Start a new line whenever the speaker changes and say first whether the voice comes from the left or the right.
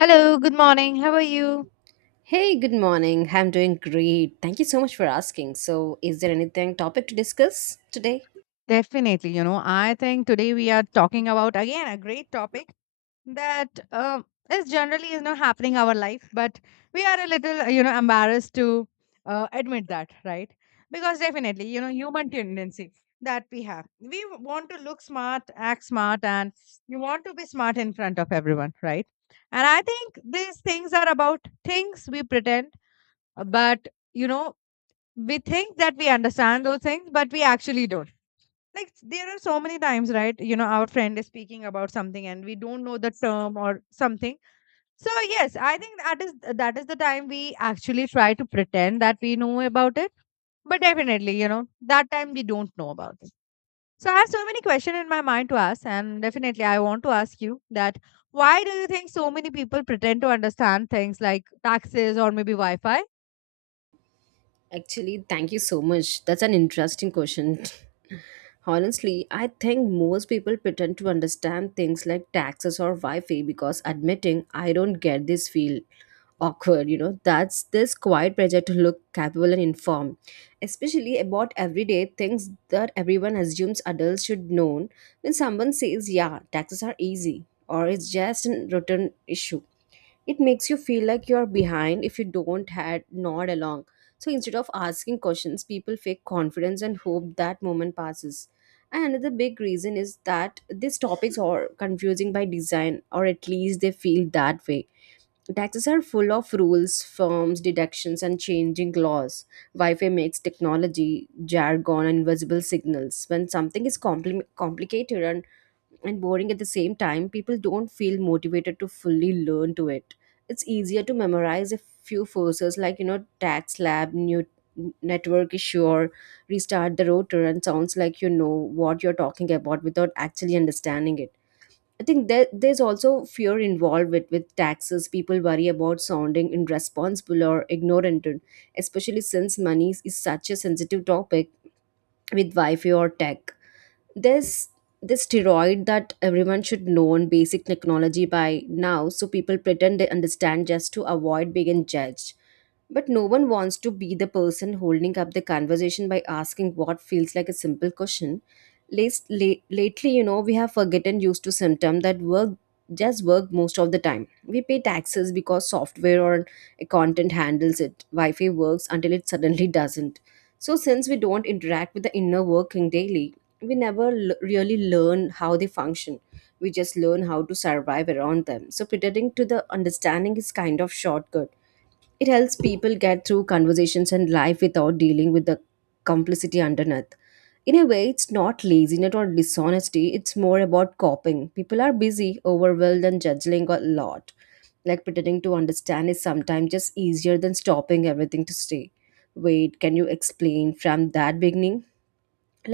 left: Hello, good morning. How are you?
right: Hey, good morning. I'm doing great. Thank you so much for asking. So, is there anything topic to discuss today?
left: Definitely, you know, I think today we are talking about again a great topic that is generally is not happening our life, but we are a little, you know, embarrassed to admit that, right? Because definitely, you know, human tendency that we have, we want to look smart, act smart, and you want to be smart in front of everyone, right? And I think these things are about things we pretend, but you know we think that we understand those things, but we actually don't. Like there are so many times, right? You know, our friend is speaking about something and we don't know the term or something. So yes, I think that is the time we actually try to pretend that we know about it. But definitely, you know, that time we don't know about it. So I have so many questions in my mind to ask, and definitely I want to ask you that why do you think so many people pretend to understand things like taxes or maybe Wi-Fi.
right: Actually, thank you so much. That's an interesting question. Honestly, I think most people pretend to understand things like taxes or Wi Fi because admitting I don't get this feel awkward, you know, that's this quiet pressure to look capable and informed, especially about everyday things that everyone assumes adults should know. When someone says yeah taxes are easy or it's just a routine issue, it makes you feel like you're behind if you don't had nod along, so instead of asking questions people fake confidence and hope that moment passes. And another big reason is that these topics are confusing by design, or at least they feel that way. Taxes are full of rules, firms, deductions, and changing laws. Wi Fi makes technology, jargon, and invisible signals. When something is complicated and boring at the same time, people don't feel motivated to fully learn to it. It's easier to memorize a few forces like, you know, tax lab, new network issue, or restart the router, and sounds like you know what you're talking about without actually understanding it. I think there's also fear involved with taxes. People worry about sounding irresponsible or ignorant, especially since money is such a sensitive topic with Wi-Fi or tech. There's this steroid that everyone should know on basic technology by now, so people pretend they understand just to avoid being judged. But no one wants to be the person holding up the conversation by asking what feels like a simple question. Lately, you know, we have forgotten used to symptom that work just work most of the time. We pay taxes because software or a content handles it. Wi-Fi works until it suddenly doesn't. So since we don't interact with the inner working daily, we never really learn how they function. We just learn how to survive around them. So pretending to the understanding is kind of shortcut, it helps people get through conversations and life without dealing with the complicity underneath. In a way, it's not laziness or dishonesty, it's more about coping. People are busy, overwhelmed, and judging a lot. Like pretending to understand is sometimes just easier than stopping everything to say, wait, can you explain from that beginning?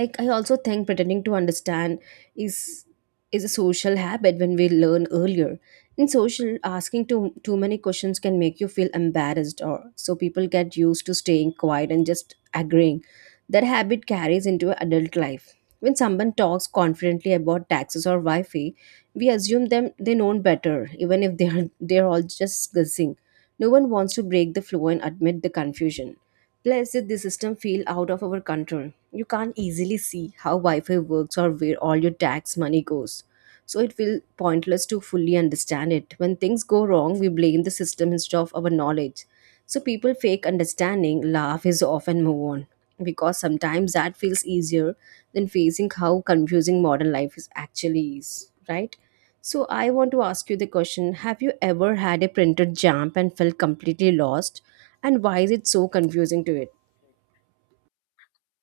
right: Like I also think pretending to understand is is a social habit. When we learn earlier in social, asking too many questions can make you feel embarrassed, or so people get used to staying quiet and just agreeing. That habit carries into adult life. When someone talks confidently about taxes or Wi-Fi, we assume them they know better, even if they're all just guessing. No one wants to break the flow and admit the confusion. Plus the system feel out of our control. You can't easily see how Wi-Fi works or where all your tax money goes. So it will pointless to fully understand it. When things go wrong, we blame the system instead of our knowledge. So people fake understanding, laugh is off and move on, because sometimes that feels easier than facing how confusing modern life is actually is, right? So I want to ask you the question, have you ever had a printed jump and felt completely lost? And why is it so confusing to it?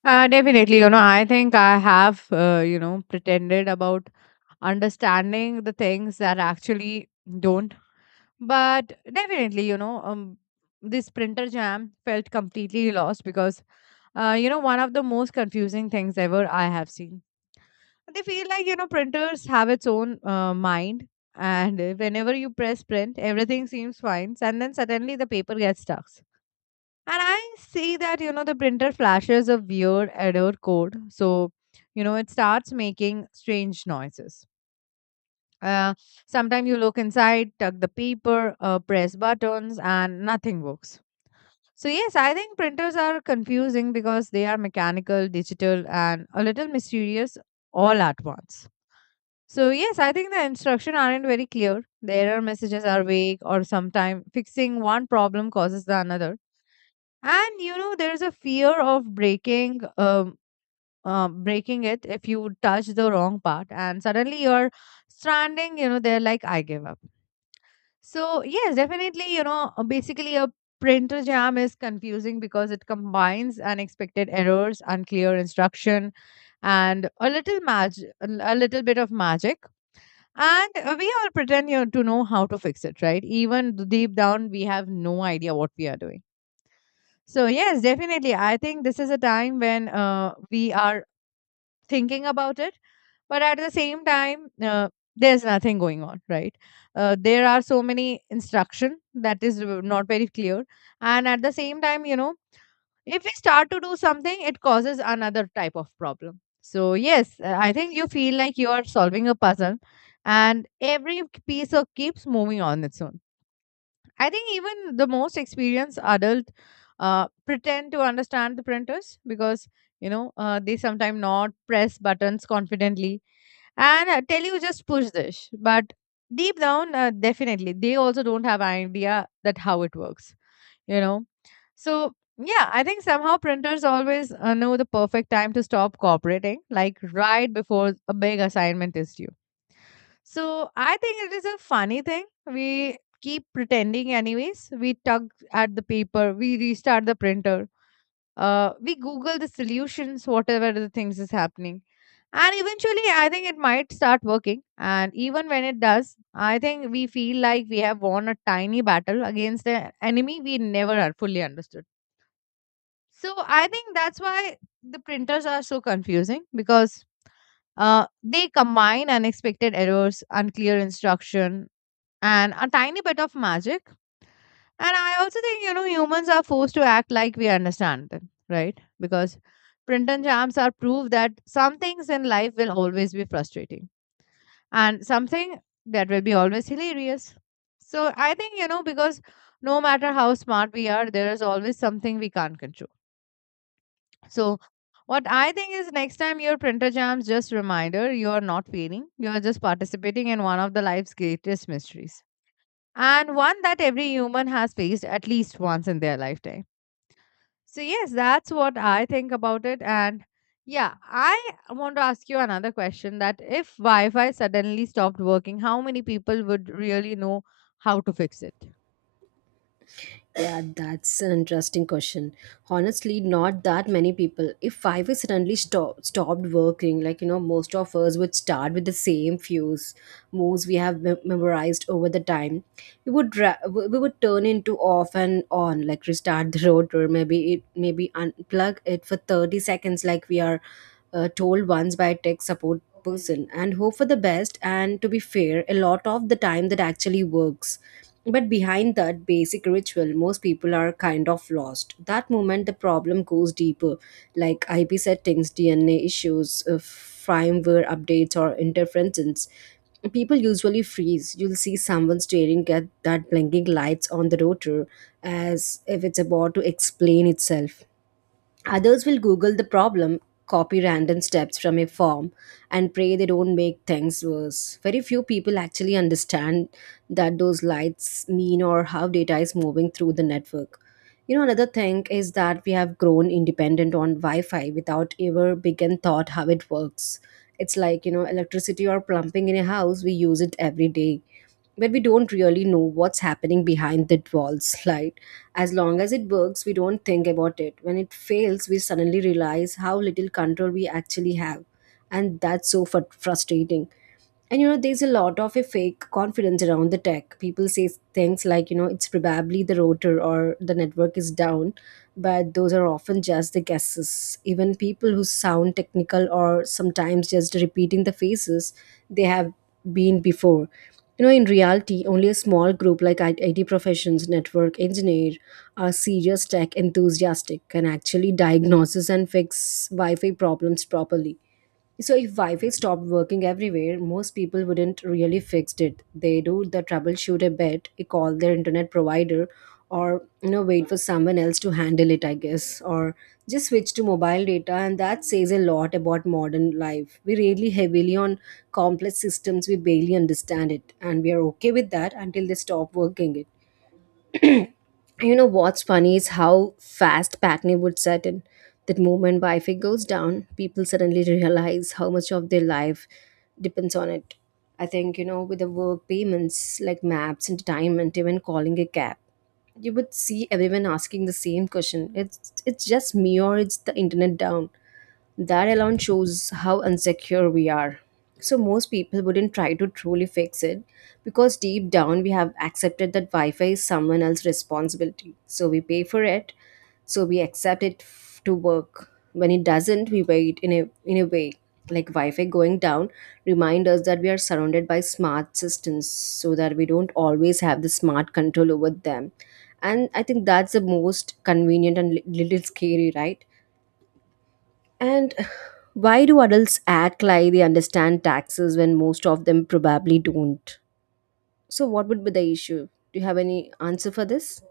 left: Definitely, you know, I think I have, you know, pretended about understanding the things that actually don't. But definitely, you know, this printer jam felt completely lost because, you know, one of the most confusing things ever I have seen. They feel like, you know, printers have its own mind. And whenever you press print, everything seems fine. And then suddenly the paper gets stuck. And I see that, you know, the printer flashes a weird error code. So, you know, it starts making strange noises. Uh, sometimes you look inside, tuck the paper, press buttons, and nothing works. So, yes, I think printers are confusing because they are mechanical, digital, and a little mysterious all at once. So, yes, I think the instructions aren't very clear. The error messages are vague, or sometimes fixing one problem causes the another, and you know there's a fear of breaking it if you touch the wrong part, and suddenly you're stranding, you know, they're like I give up. So yes, definitely, you know, basically a printer jam is confusing because it combines unexpected errors, unclear instruction, and a a little bit of magic. And we all pretend, you know, to know how to fix it, right? Even deep down we have no idea what we are doing. So yes, definitely. I think this is a time when we are thinking about it, but at the same time, there's nothing going on, right? There are so many instruction that is not very clear, and at the same time, you know, if we start to do something, it causes another type of problem. So yes, I think you feel like you are solving a puzzle, and every piece of keeps moving on its own. I think even the most experienced adult pretend to understand the printers because you know they sometimes not press buttons confidently and tell you just push this. But deep down, definitely they also don't have idea that how it works. You know, so yeah, I think somehow printers always know the perfect time to stop cooperating, like right before a big assignment is due. So I think it is a funny thing. We keep pretending, anyways. We tug at the paper, we restart the printer, we Google the solutions, whatever the things is happening. And eventually, I think it might start working. And even when it does, I think we feel like we have won a tiny battle against an enemy we never are fully understood. So I think that's why the printers are so confusing because they combine unexpected errors, unclear instruction, and a tiny bit of magic. And I also think, you know, humans are forced to act like we understand them, right? Because print and jams are proof that some things in life will always be frustrating and something that will be always hilarious. So I think, you know, because no matter how smart we are, there is always something we can't control. So what I think is next time your printer jams, just reminder you are not failing. You are just participating in one of the life's greatest mysteries. And one that every human has faced at least once in their lifetime. So, yes, that's what I think about it. And yeah, I want to ask you another question that if Wi Fi suddenly stopped working, how many people would really know how to fix it?
right: Yeah, that's an interesting question. Honestly, not that many people. If I was suddenly stopped working, like, you know, most of us would start with the same fuse moves we have memorized over the time. We would we would turn into off and on, like restart the rotor, maybe it maybe unplug it for 30 seconds like we are told once by a tech support person and hope for the best. And to be fair, a lot of the time that actually works, but behind that basic ritual, most people are kind of lost. That moment, the problem goes deeper, like IP settings, DNA issues, firmware updates, or interferences. People usually freeze. You'll see someone staring at that blinking lights on the router as if it's about to explain itself. Others will Google the problem, copy random steps from a form, and pray they don't make things worse. Very few people actually understand that those lights mean or how data is moving through the network. You know, another thing is that we have grown independent on Wi Fi without ever begin thought how it works. It's like, you know, electricity or plumbing in a house, we use it every day. But we don't really know what's happening behind the walls, right? As long as it works, we don't think about it. When it fails, we suddenly realize how little control we actually have. And that's so frustrating. And you know, there's a lot of a fake confidence around the tech. People say things like, you know, it's probably the router or the network is down, but those are often just the guesses. Even people who sound technical or sometimes just repeating the phases they have been before. You know, in reality, only a small group like IT professions, network engineer, are serious tech enthusiastic can actually diagnose and fix Wi-Fi problems properly. So if Wi-Fi stopped working everywhere, most people wouldn't really fix it. They do the troubleshoot a bit, they call their internet provider, or, you know, wait for someone else to handle it, I guess, or just switch to mobile data, and that says a lot about modern life. We really heavily on complex systems we barely understand it, and we are okay with that until they stop working it. You know what's funny is how fast packing would set in. That moment Wi Fi goes down, people suddenly realize how much of their life depends on it. I think, you know, with the work payments like maps, entertainment, even calling a cab, you would see everyone asking the same question. It's just me or it's the internet down. That alone shows how insecure we are. So, most people wouldn't try to truly fix it, because deep down we have accepted that Wi Fi is someone else's responsibility. So, we pay for it, so we accept it to work. When it doesn't, we wait in a way. Like Wi Fi going down remind us that we are surrounded by smart systems so that we don't always have the smart control over them. And I think that's the most convenient and little scary, right? And why do adults act like they understand taxes when most of them probably don't? So, what would be the issue? Do you have any answer for this?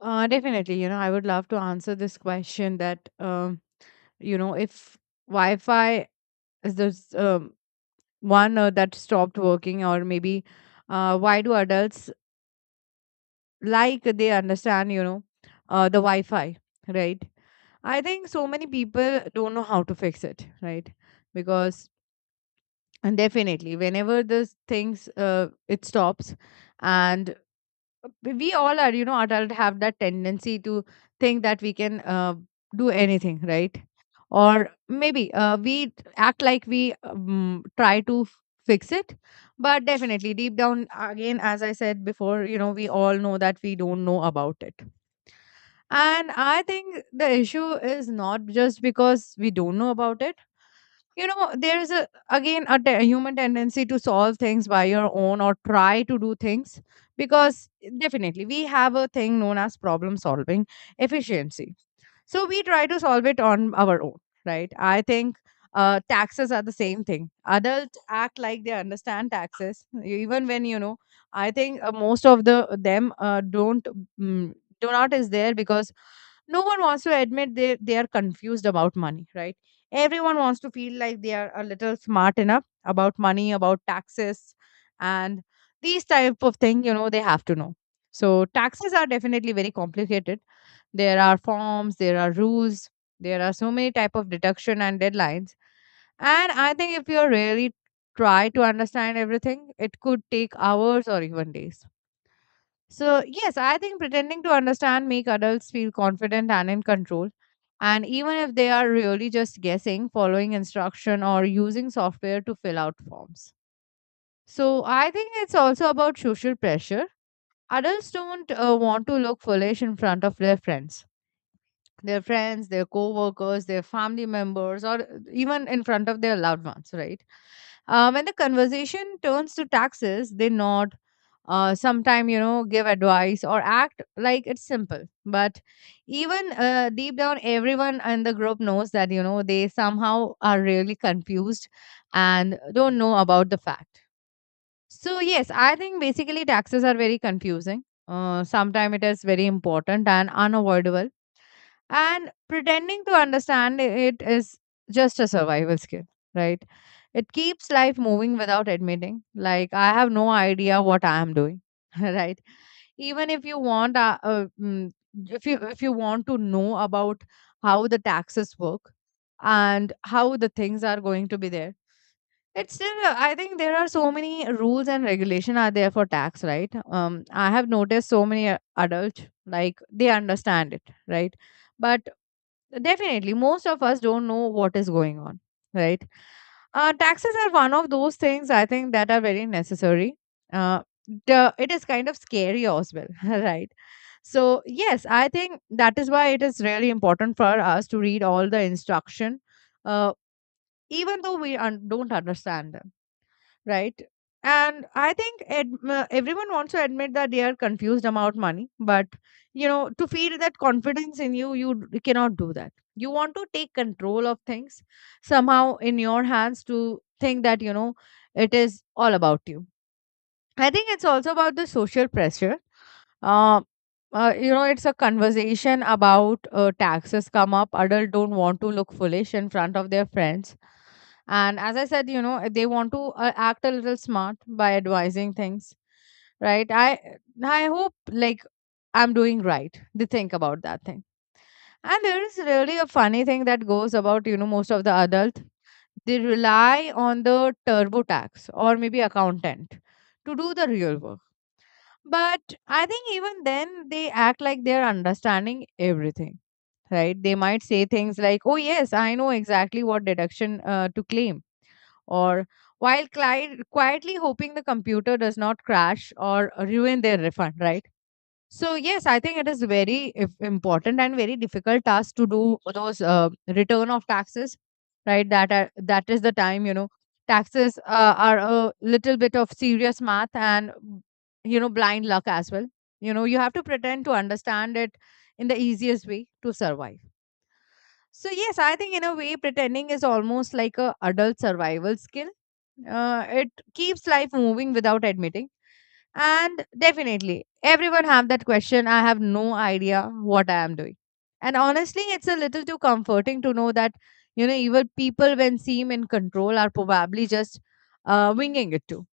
left: Definitely, you know, I would love to answer this question that, you know, if Wi Fi is this, one that stopped working, or maybe why do adults like they understand, you know, the Wi-Fi, right? I think so many people don't know how to fix it, right? Because, and definitely whenever this things it stops, and we all are, you know, adult have that tendency to think that we can do anything, right? Or maybe act like we try to fix it. But definitely deep down, again, as I said before, you know, we all know that we don't know about it. And I think the issue is not just because we don't know about it. You know, there is a, again, a human tendency to solve things by your own or try to do things, because definitely we have a thing known as problem solving efficiency. So we try to solve it on our own, right? I think taxes are the same thing. Adults act like they understand taxes, even when you know. I think most of the them don't. Mm, do not is there because no one wants to admit they are confused about money, right? Everyone wants to feel like they are a little smart enough about money, about taxes, and these type of thing. You know, they have to know. So taxes are definitely very complicated. There are forms, there are rules, there are so many type of deduction and deadlines. And I think if you really try to understand everything, it could take hours or even days. So, yes, I think pretending to understand make adults feel confident and in control. And even if they are really just guessing, following instruction or using software to fill out forms. So, I think it's also about social pressure. Adults don't want to look foolish in front of their friends, their co-workers, their family members, or even in front of their loved ones, right? When the conversation turns to taxes, they nod, sometime, you know, give advice or act like it's simple. But even deep down, everyone in the group knows that, you know, they somehow are really confused and don't know about the fact. So, yes, I think basically taxes are very confusing. Sometimes it is very important and unavoidable, and pretending to understand it is just a survival skill, right? It keeps life moving without admitting, like, I have no idea what I am doing, right? Even if you want, if you want to know about how the taxes work and how the things are going to be there, it's still. Uh, I think there are so many rules and regulation are there for tax, right? I have noticed so many adults like they understand it, right? But definitely, most of us don't know what is going on, right? Taxes are one of those things I think that are very necessary. Uh, the, it is kind of scary as well, right? So yes, I think that is why it is really important for us to read all the instruction, uh, even though we don't understand them, right? And I think everyone wants to admit that they are confused about money, but you know, to feel that confidence in you, you cannot do that. You want to take control of things somehow in your hands to think that you know it is all about you. I think it's also about the social pressure, uh, you know, it's a conversation about taxes come up, adult don't want to look foolish in front of their friends. And as I said, you know, they want to act a little smart by advising things, right? I hope like I'm doing right, they think about that thing. And there is really a funny thing that goes about, you know, most of the adult, they rely on the TurboTax or maybe accountant to do the real work. But I think even then they act like they're understanding everything, right? They might say things like, oh, yes, I know exactly what deduction to claim, or quietly hoping the computer does not crash or ruin their refund, right? So yes, I think it is very if important and very difficult task to do those return of taxes, right? That is the time, you know, taxes are a little bit of serious math and you know, blind luck as well. You know you have to pretend to understand it in the easiest way to survive. So yes, I think in a way, pretending is almost like a adult survival skill. It keeps life moving without admitting. And definitely, everyone have that question. I have no idea what I am doing. And honestly, it's a little too comforting to know that you know even people when seem in control are probably just winging it too.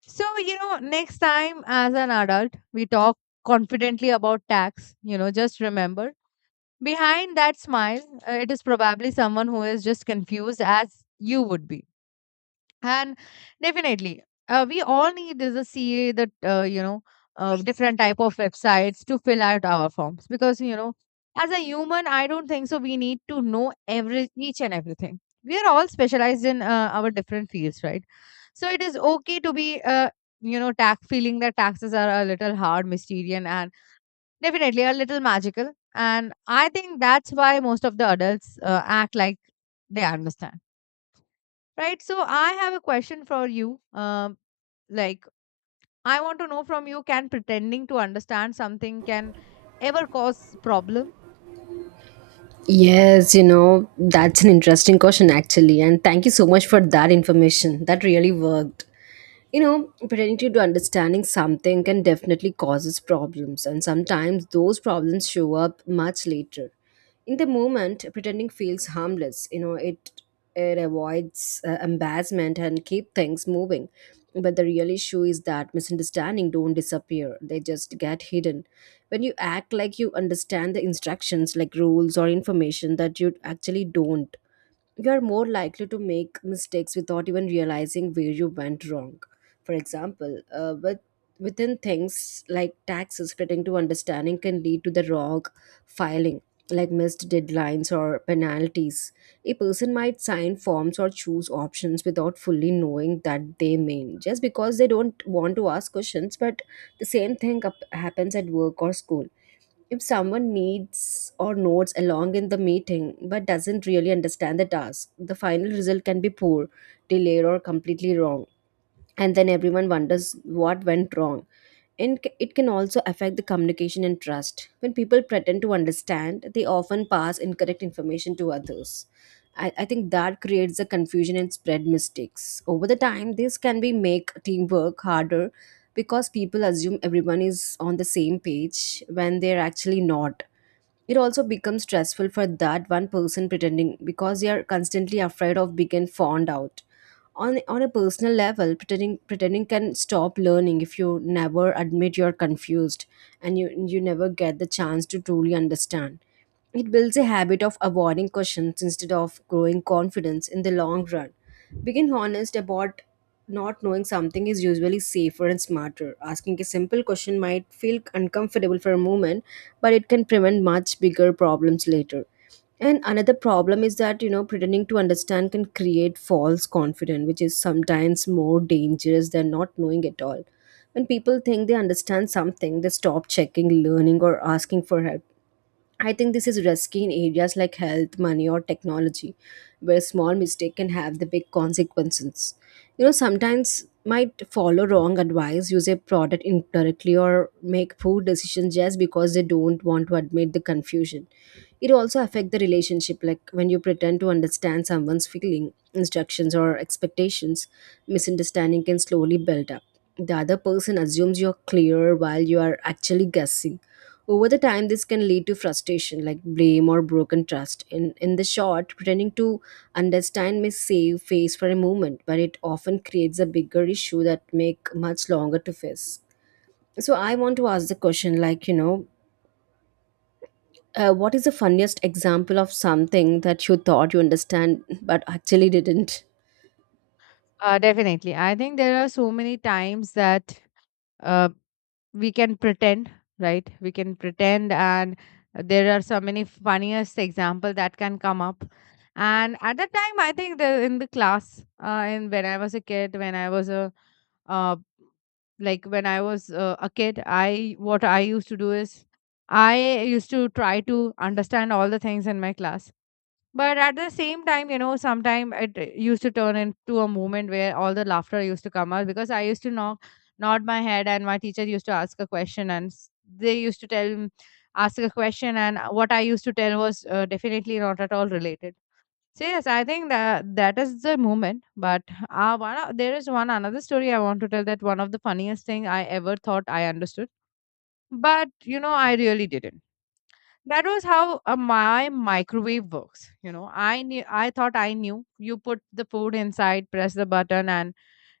left: So, you know, next time as an adult, we talk confidently about tax. You know, just remember, behind that smile, it is probably someone who is just confused as you would be. And definitely, we all need is a C A that, different type of websites to fill out our forms because, you know, as a human, I don't think so. We need to know every each and everything. We are all specialized in our different fields, right? So it is okay to be, tax feeling that taxes are a little hard, mysterious, and definitely, a little magical. And I think that's why most of the adults act like they understand, right? So I have a question for you. Like, I want to know from you: can pretending to understand something can ever cause problem?
right: Yes, you know, that's an interesting question actually. And thank you so much for that information. That really worked. You know, pretending to understanding something can definitely causes problems, and sometimes those problems show up much later. In the moment pretending feels harmless, you know, it avoids embarrassment and keep things moving, but the real issue is that misunderstanding don't disappear, they just get hidden. When you act like you understand the instructions like rules or information that you actually don't, you're more likely to make mistakes without even realizing where you went wrong. For example, within things like taxes, fitting to understanding can lead to the wrong filing, like missed deadlines or penalties. A person might sign forms or choose options without fully knowing that they mean, just because they don't want to ask questions. But the same thing up happens at work or school. If someone needs or nods along in the meeting but doesn't really understand the task, the final result can be poor, delayed, or completely wrong. And then everyone wonders what went wrong. And it can also affect the communication and trust. When people pretend to understand, they often pass incorrect information to others. I think that creates a confusion and spread mistakes. Over the time, this can be make teamwork harder, because people assume everyone is on the same page when they're actually not. It also becomes stressful for that one person pretending, because they are constantly afraid of being found out. On a personal level, pretending can stop learning. If you never admit you're confused, and you never get the chance to truly understand, it builds a habit of avoiding questions instead of growing confidence. In the long run, being honest about not knowing something is usually safer and smarter. Asking a simple question might feel uncomfortable for a moment, but it can prevent much bigger problems later. And another problem is that, you know, pretending to understand can create false confidence, which is sometimes more dangerous than not knowing at all. When people think they understand something, they stop checking, learning, or asking for help. I think this is risky in areas like health, money, or technology, where a small mistake can have the big consequences. You know, sometimes might follow wrong advice, use a product incorrectly, or make poor decisions just because they don't want to admit the confusion. It also affect the relationship, like when you pretend to understand someone's feeling, instructions, or expectations, misunderstanding can slowly build up. The other person assumes you're clear while you are actually guessing over the time, this can lead to frustration, like blame or broken trust. In the short, pretending to understand may save face for a moment, but it often creates a bigger issue that make much longer to face. So I want to ask the question, like what is the funniest example of something that you thought you understand but actually didn't?
left: Definitely. I think there are so many times that uh, we can pretend, right? We can pretend, and there are so many funniest example that can come up. And at that time I think the in the class in when I was a kid when I was a uh, like when I was a kid, I what I used to do is I used to try to understand all the things in my class. But at the same time, you know, sometimes it used to turn into a moment where all the laughter used to come out because I used to knock, nod my head, and my teacher used to ask a question, and s- they used to tell, m- ask a question, and what I used to tell was definitely not at all related. So yes, I think that is the moment. But there is one another story I want to tell that one of the funniest thing I ever thought I understood, but you know, I really didn't. That was how my microwave works. You know I knew, I thought I knew, you put the food inside, press the button, and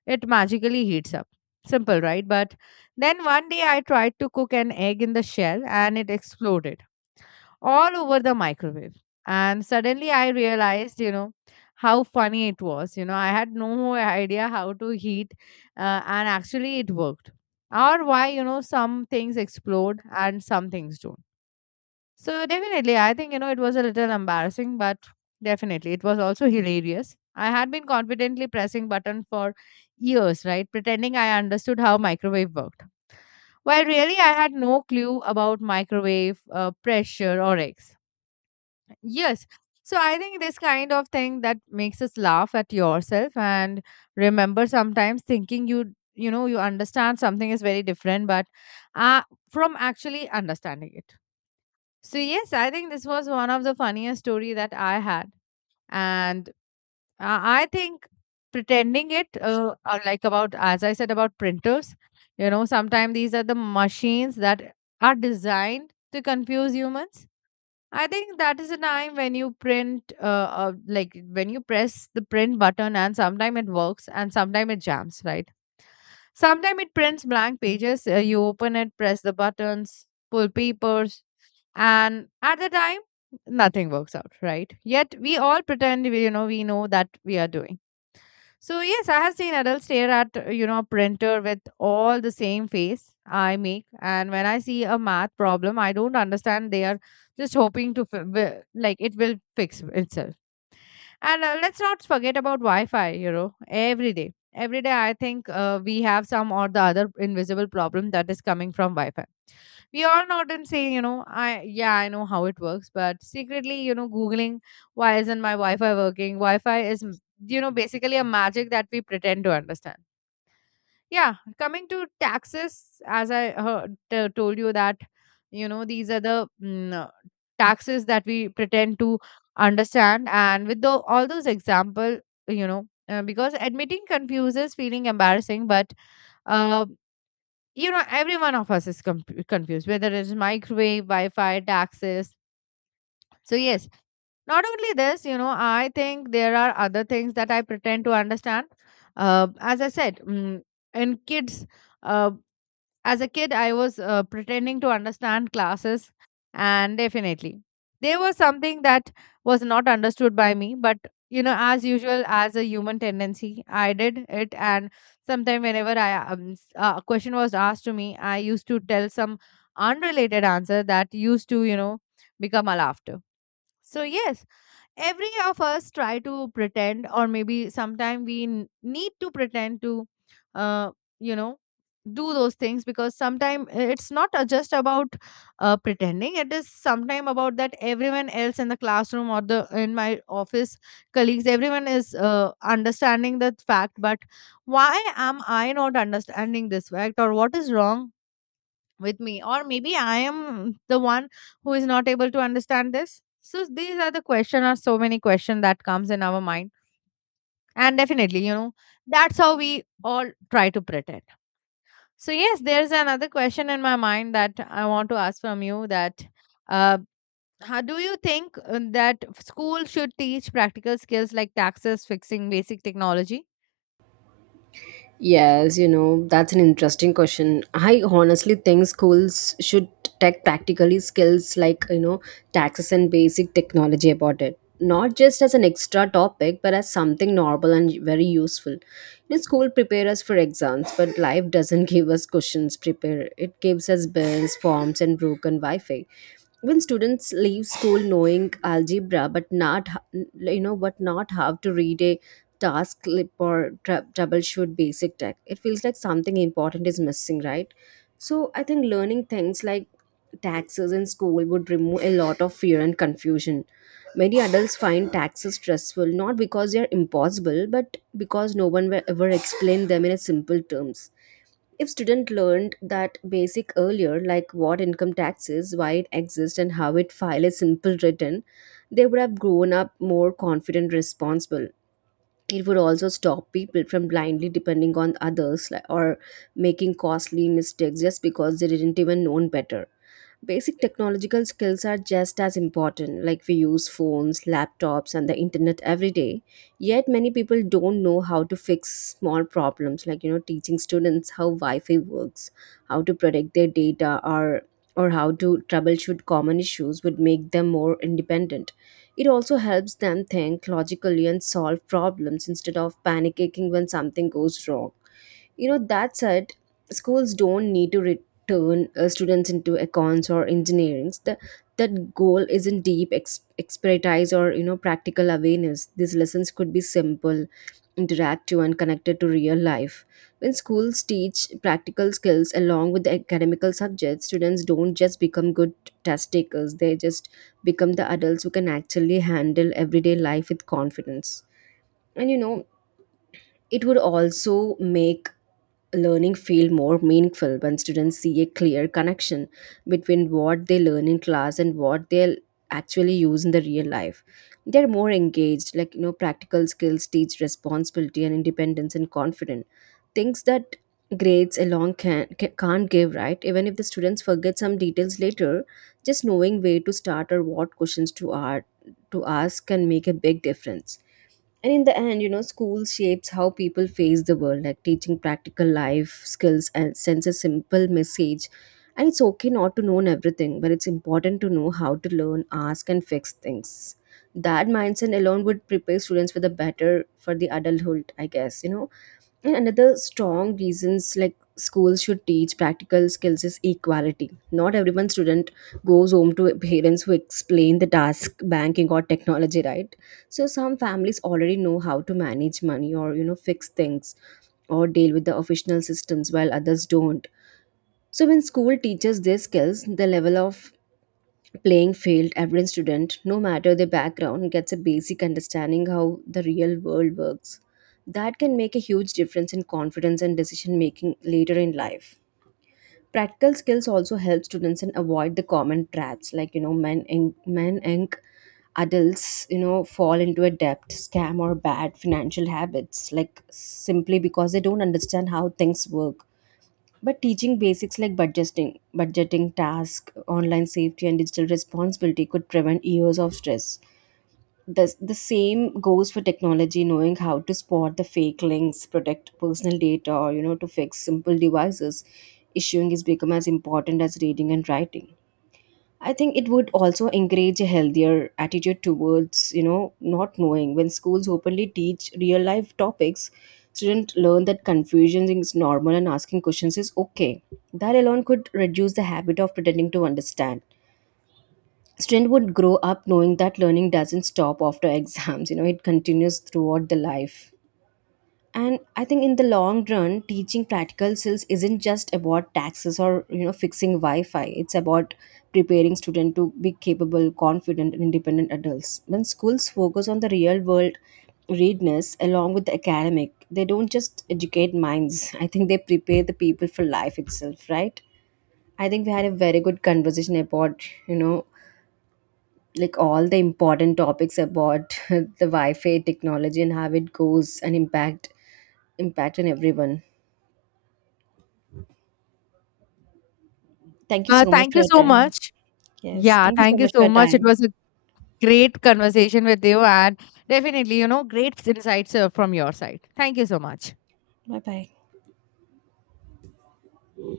left: it magically heats up. Simple, right? But then one day I tried to cook an egg in the shell, and it exploded all over the microwave. And suddenly I realized you know how funny it was. You know I had no idea how to heat and actually it worked, or why you know some things explode and some things don't. So definitely, I think you know it was a little embarrassing, but definitely it was also hilarious. I had been confidently pressing button for years, right, pretending I understood how microwave worked. While really, I had no clue about microwave pressure or eggs. Yes. So I think this kind of thing that makes us laugh at yourself and remember, sometimes thinking you you know you understand something is very different, but uh, from actually understanding it. So yes, I think this was one of the funniest story that I had, and I think pretending it, like about, as I said, about printers, you know, sometimes these are the machines that are designed to confuse humans. I think that is a time when you print, like when you press the print button, and sometimes it works and sometimes it jams, right? Sometimes it prints blank pages. You open it, press the buttons, pull papers, and at the time, nothing works out, right? Yet we all pretend, you know, we know that we are doing. So yes, I have seen adults stare at a printer with all the same face I make, and when I see a math problem, I don't understand. They are just hoping to like it will fix itself. And let's not forget about Wi-Fi, you know, every day. Every day, I think we have some or the other invisible problem that is coming from Wi-Fi. We all know and say, you know, I yeah, I know how it works, but secretly, you know, googling, why isn't my Wi-Fi working? You know, basically a magic that we pretend to understand. Yeah, coming to taxes, as I heard, told you that, you know, these are the taxes that we pretend to understand. And with the, all those example, you know, because admitting confuses, feeling embarrassing, but, uh, you know, every one of us is confused, whether it's microwave, Wi-Fi, taxes. So yes, not only this. You know I think there are other things that I pretend to understand. As I said, mm in kids uh, as a kid, I was pretending to understand classes, and definitely there was something that was not understood by me. But you know, as usual, as a human tendency, I did it, and sometime whenever I a question was asked to me, I used to tell some unrelated answer that used to, you know, become a laughter. So yes, every of us try to pretend, or maybe sometime we need to pretend to uh, you know do those things because sometimes it's not just about pretending. It is sometimes about that everyone else in the classroom or the in my office colleagues, everyone is understanding the fact. But why am I not understanding this fact, or what is wrong with me, or maybe I am the one who is not able to understand this? So these are the question, or so many question that comes in our mind. And definitely, you know, that's how we all try to pretend. So yes, there's another question in my mind that I want to ask from you, that uh, how do you think that school should teach practical skills like taxes, fixing basic technology.
right: Yes, you know, that's an interesting question. I honestly think schools should take practically skills like, you know, taxes and basic technology about it. Not just as an extra topic, but as something normal and very useful. You know, school prepare us for exams, but life doesn't give us questions prepare. It gives us bills, forms, and broken Wi-Fi when students leave school knowing algebra but not h- you know but not how to read a task clip or troubleshoot basic tech. It feels like something important is missing, right? So I think learning things like taxes in school would remove a lot of fear and confusion. Many adults find taxes stressful not because they are impossible but because no one will ever explain them in a simple terms. If student learned that basic earlier, like what income tax is, why it exists, and how it file is simple written, they would have grown up more confident, responsible. It would also stop people from blindly depending on others like- or making costly mistakes just because they didn't even know better. Basic technological skills are just as important, like we use phones, laptops and the internet every day, yet many people don't know how to fix small problems. Like, you know, teaching students how Wi-Fi works, how to protect their data, or how to troubleshoot common issues would make them more independent. It also helps them think logically and solve problems instead of panicking when something goes wrong. You know, that said, schools don't need to return students into accounts or engineering. That goal isn't deep expertise or, you know, practical awareness. These lessons could be simple, interactive, and connected to real life. When schools teach practical skills along with the academical subjects, students don't just become good test takers. They just become the adults who can actually handle everyday life with confidence. And you know, it would also make learning feel more meaningful when students see a clear connection between what they learn in class and what they'll actually use in the real life. They're more engaged. Like, you know, practical skills teach responsibility and independence and confidence, things that grades alone can't give, right? Even if the students forget some details later, just knowing where to start or what questions to ask can make a big difference. And in the end, you know, school shapes how people face the world, like teaching practical life skills and sends a simple message. And it's okay not to know everything, but it's important to know how to learn, ask and fix things. That mindset alone would prepare students for the better for the adulthood, I guess, you know. And another strong reasons like schools should teach practical skills is equality. Not everyone student goes home to parents who explain the task, banking or technology, right? So some families already know how to manage money or, you know, fix things or deal with the official systems while others don't. So when school teaches these skills, the level of playing field, every student no matter their background gets a basic understanding how the real world works. That can make a huge difference in confidence and decision making later in life. Practical skills also help students and avoid the common traps, like, you know, men and adults, you know, fall into a debt scam or bad financial habits, like simply because they don't understand how things work. But teaching basics like budgeting, budgeting task, online safety, and digital responsibility could prevent years of stress. The same goes for technology, knowing how to spot the fake links, protect personal data, or, you know, to fix simple devices. Issuing is become as important as reading and writing. I think it would also encourage a healthier attitude towards, you know, not knowing. When schools openly teach real life topics, students learn that confusion is normal and asking questions is okay. That alone could reduce the habit of pretending to understand. Student would grow up knowing that learning doesn't stop after exams, you know, it continues throughout the life. And I think in the long run, teaching practical skills isn't just about taxes or, you know, fixing Wi-Fi. It's about preparing students to be capable, confident and independent adults. When schools focus on the real world readiness along with the academic, they don't just educate minds, I think they prepare the people for life itself, right? I think we had a very good conversation about, you know, like all the important topics about the Wi-Fi technology and how it goes and impact on everyone. Thank you so much
left: Thank
right: for
left: you
right: your
left: so
right: time.
left: much.
right: Yes,
left: Yeah,
right: thank you so
left: thank you
right: much for
left: so
right: your
left: much, it
right: time.
left: was a great conversation with you, and definitely, you know, great insights from your side. Thank you so much.
right: Bye bye.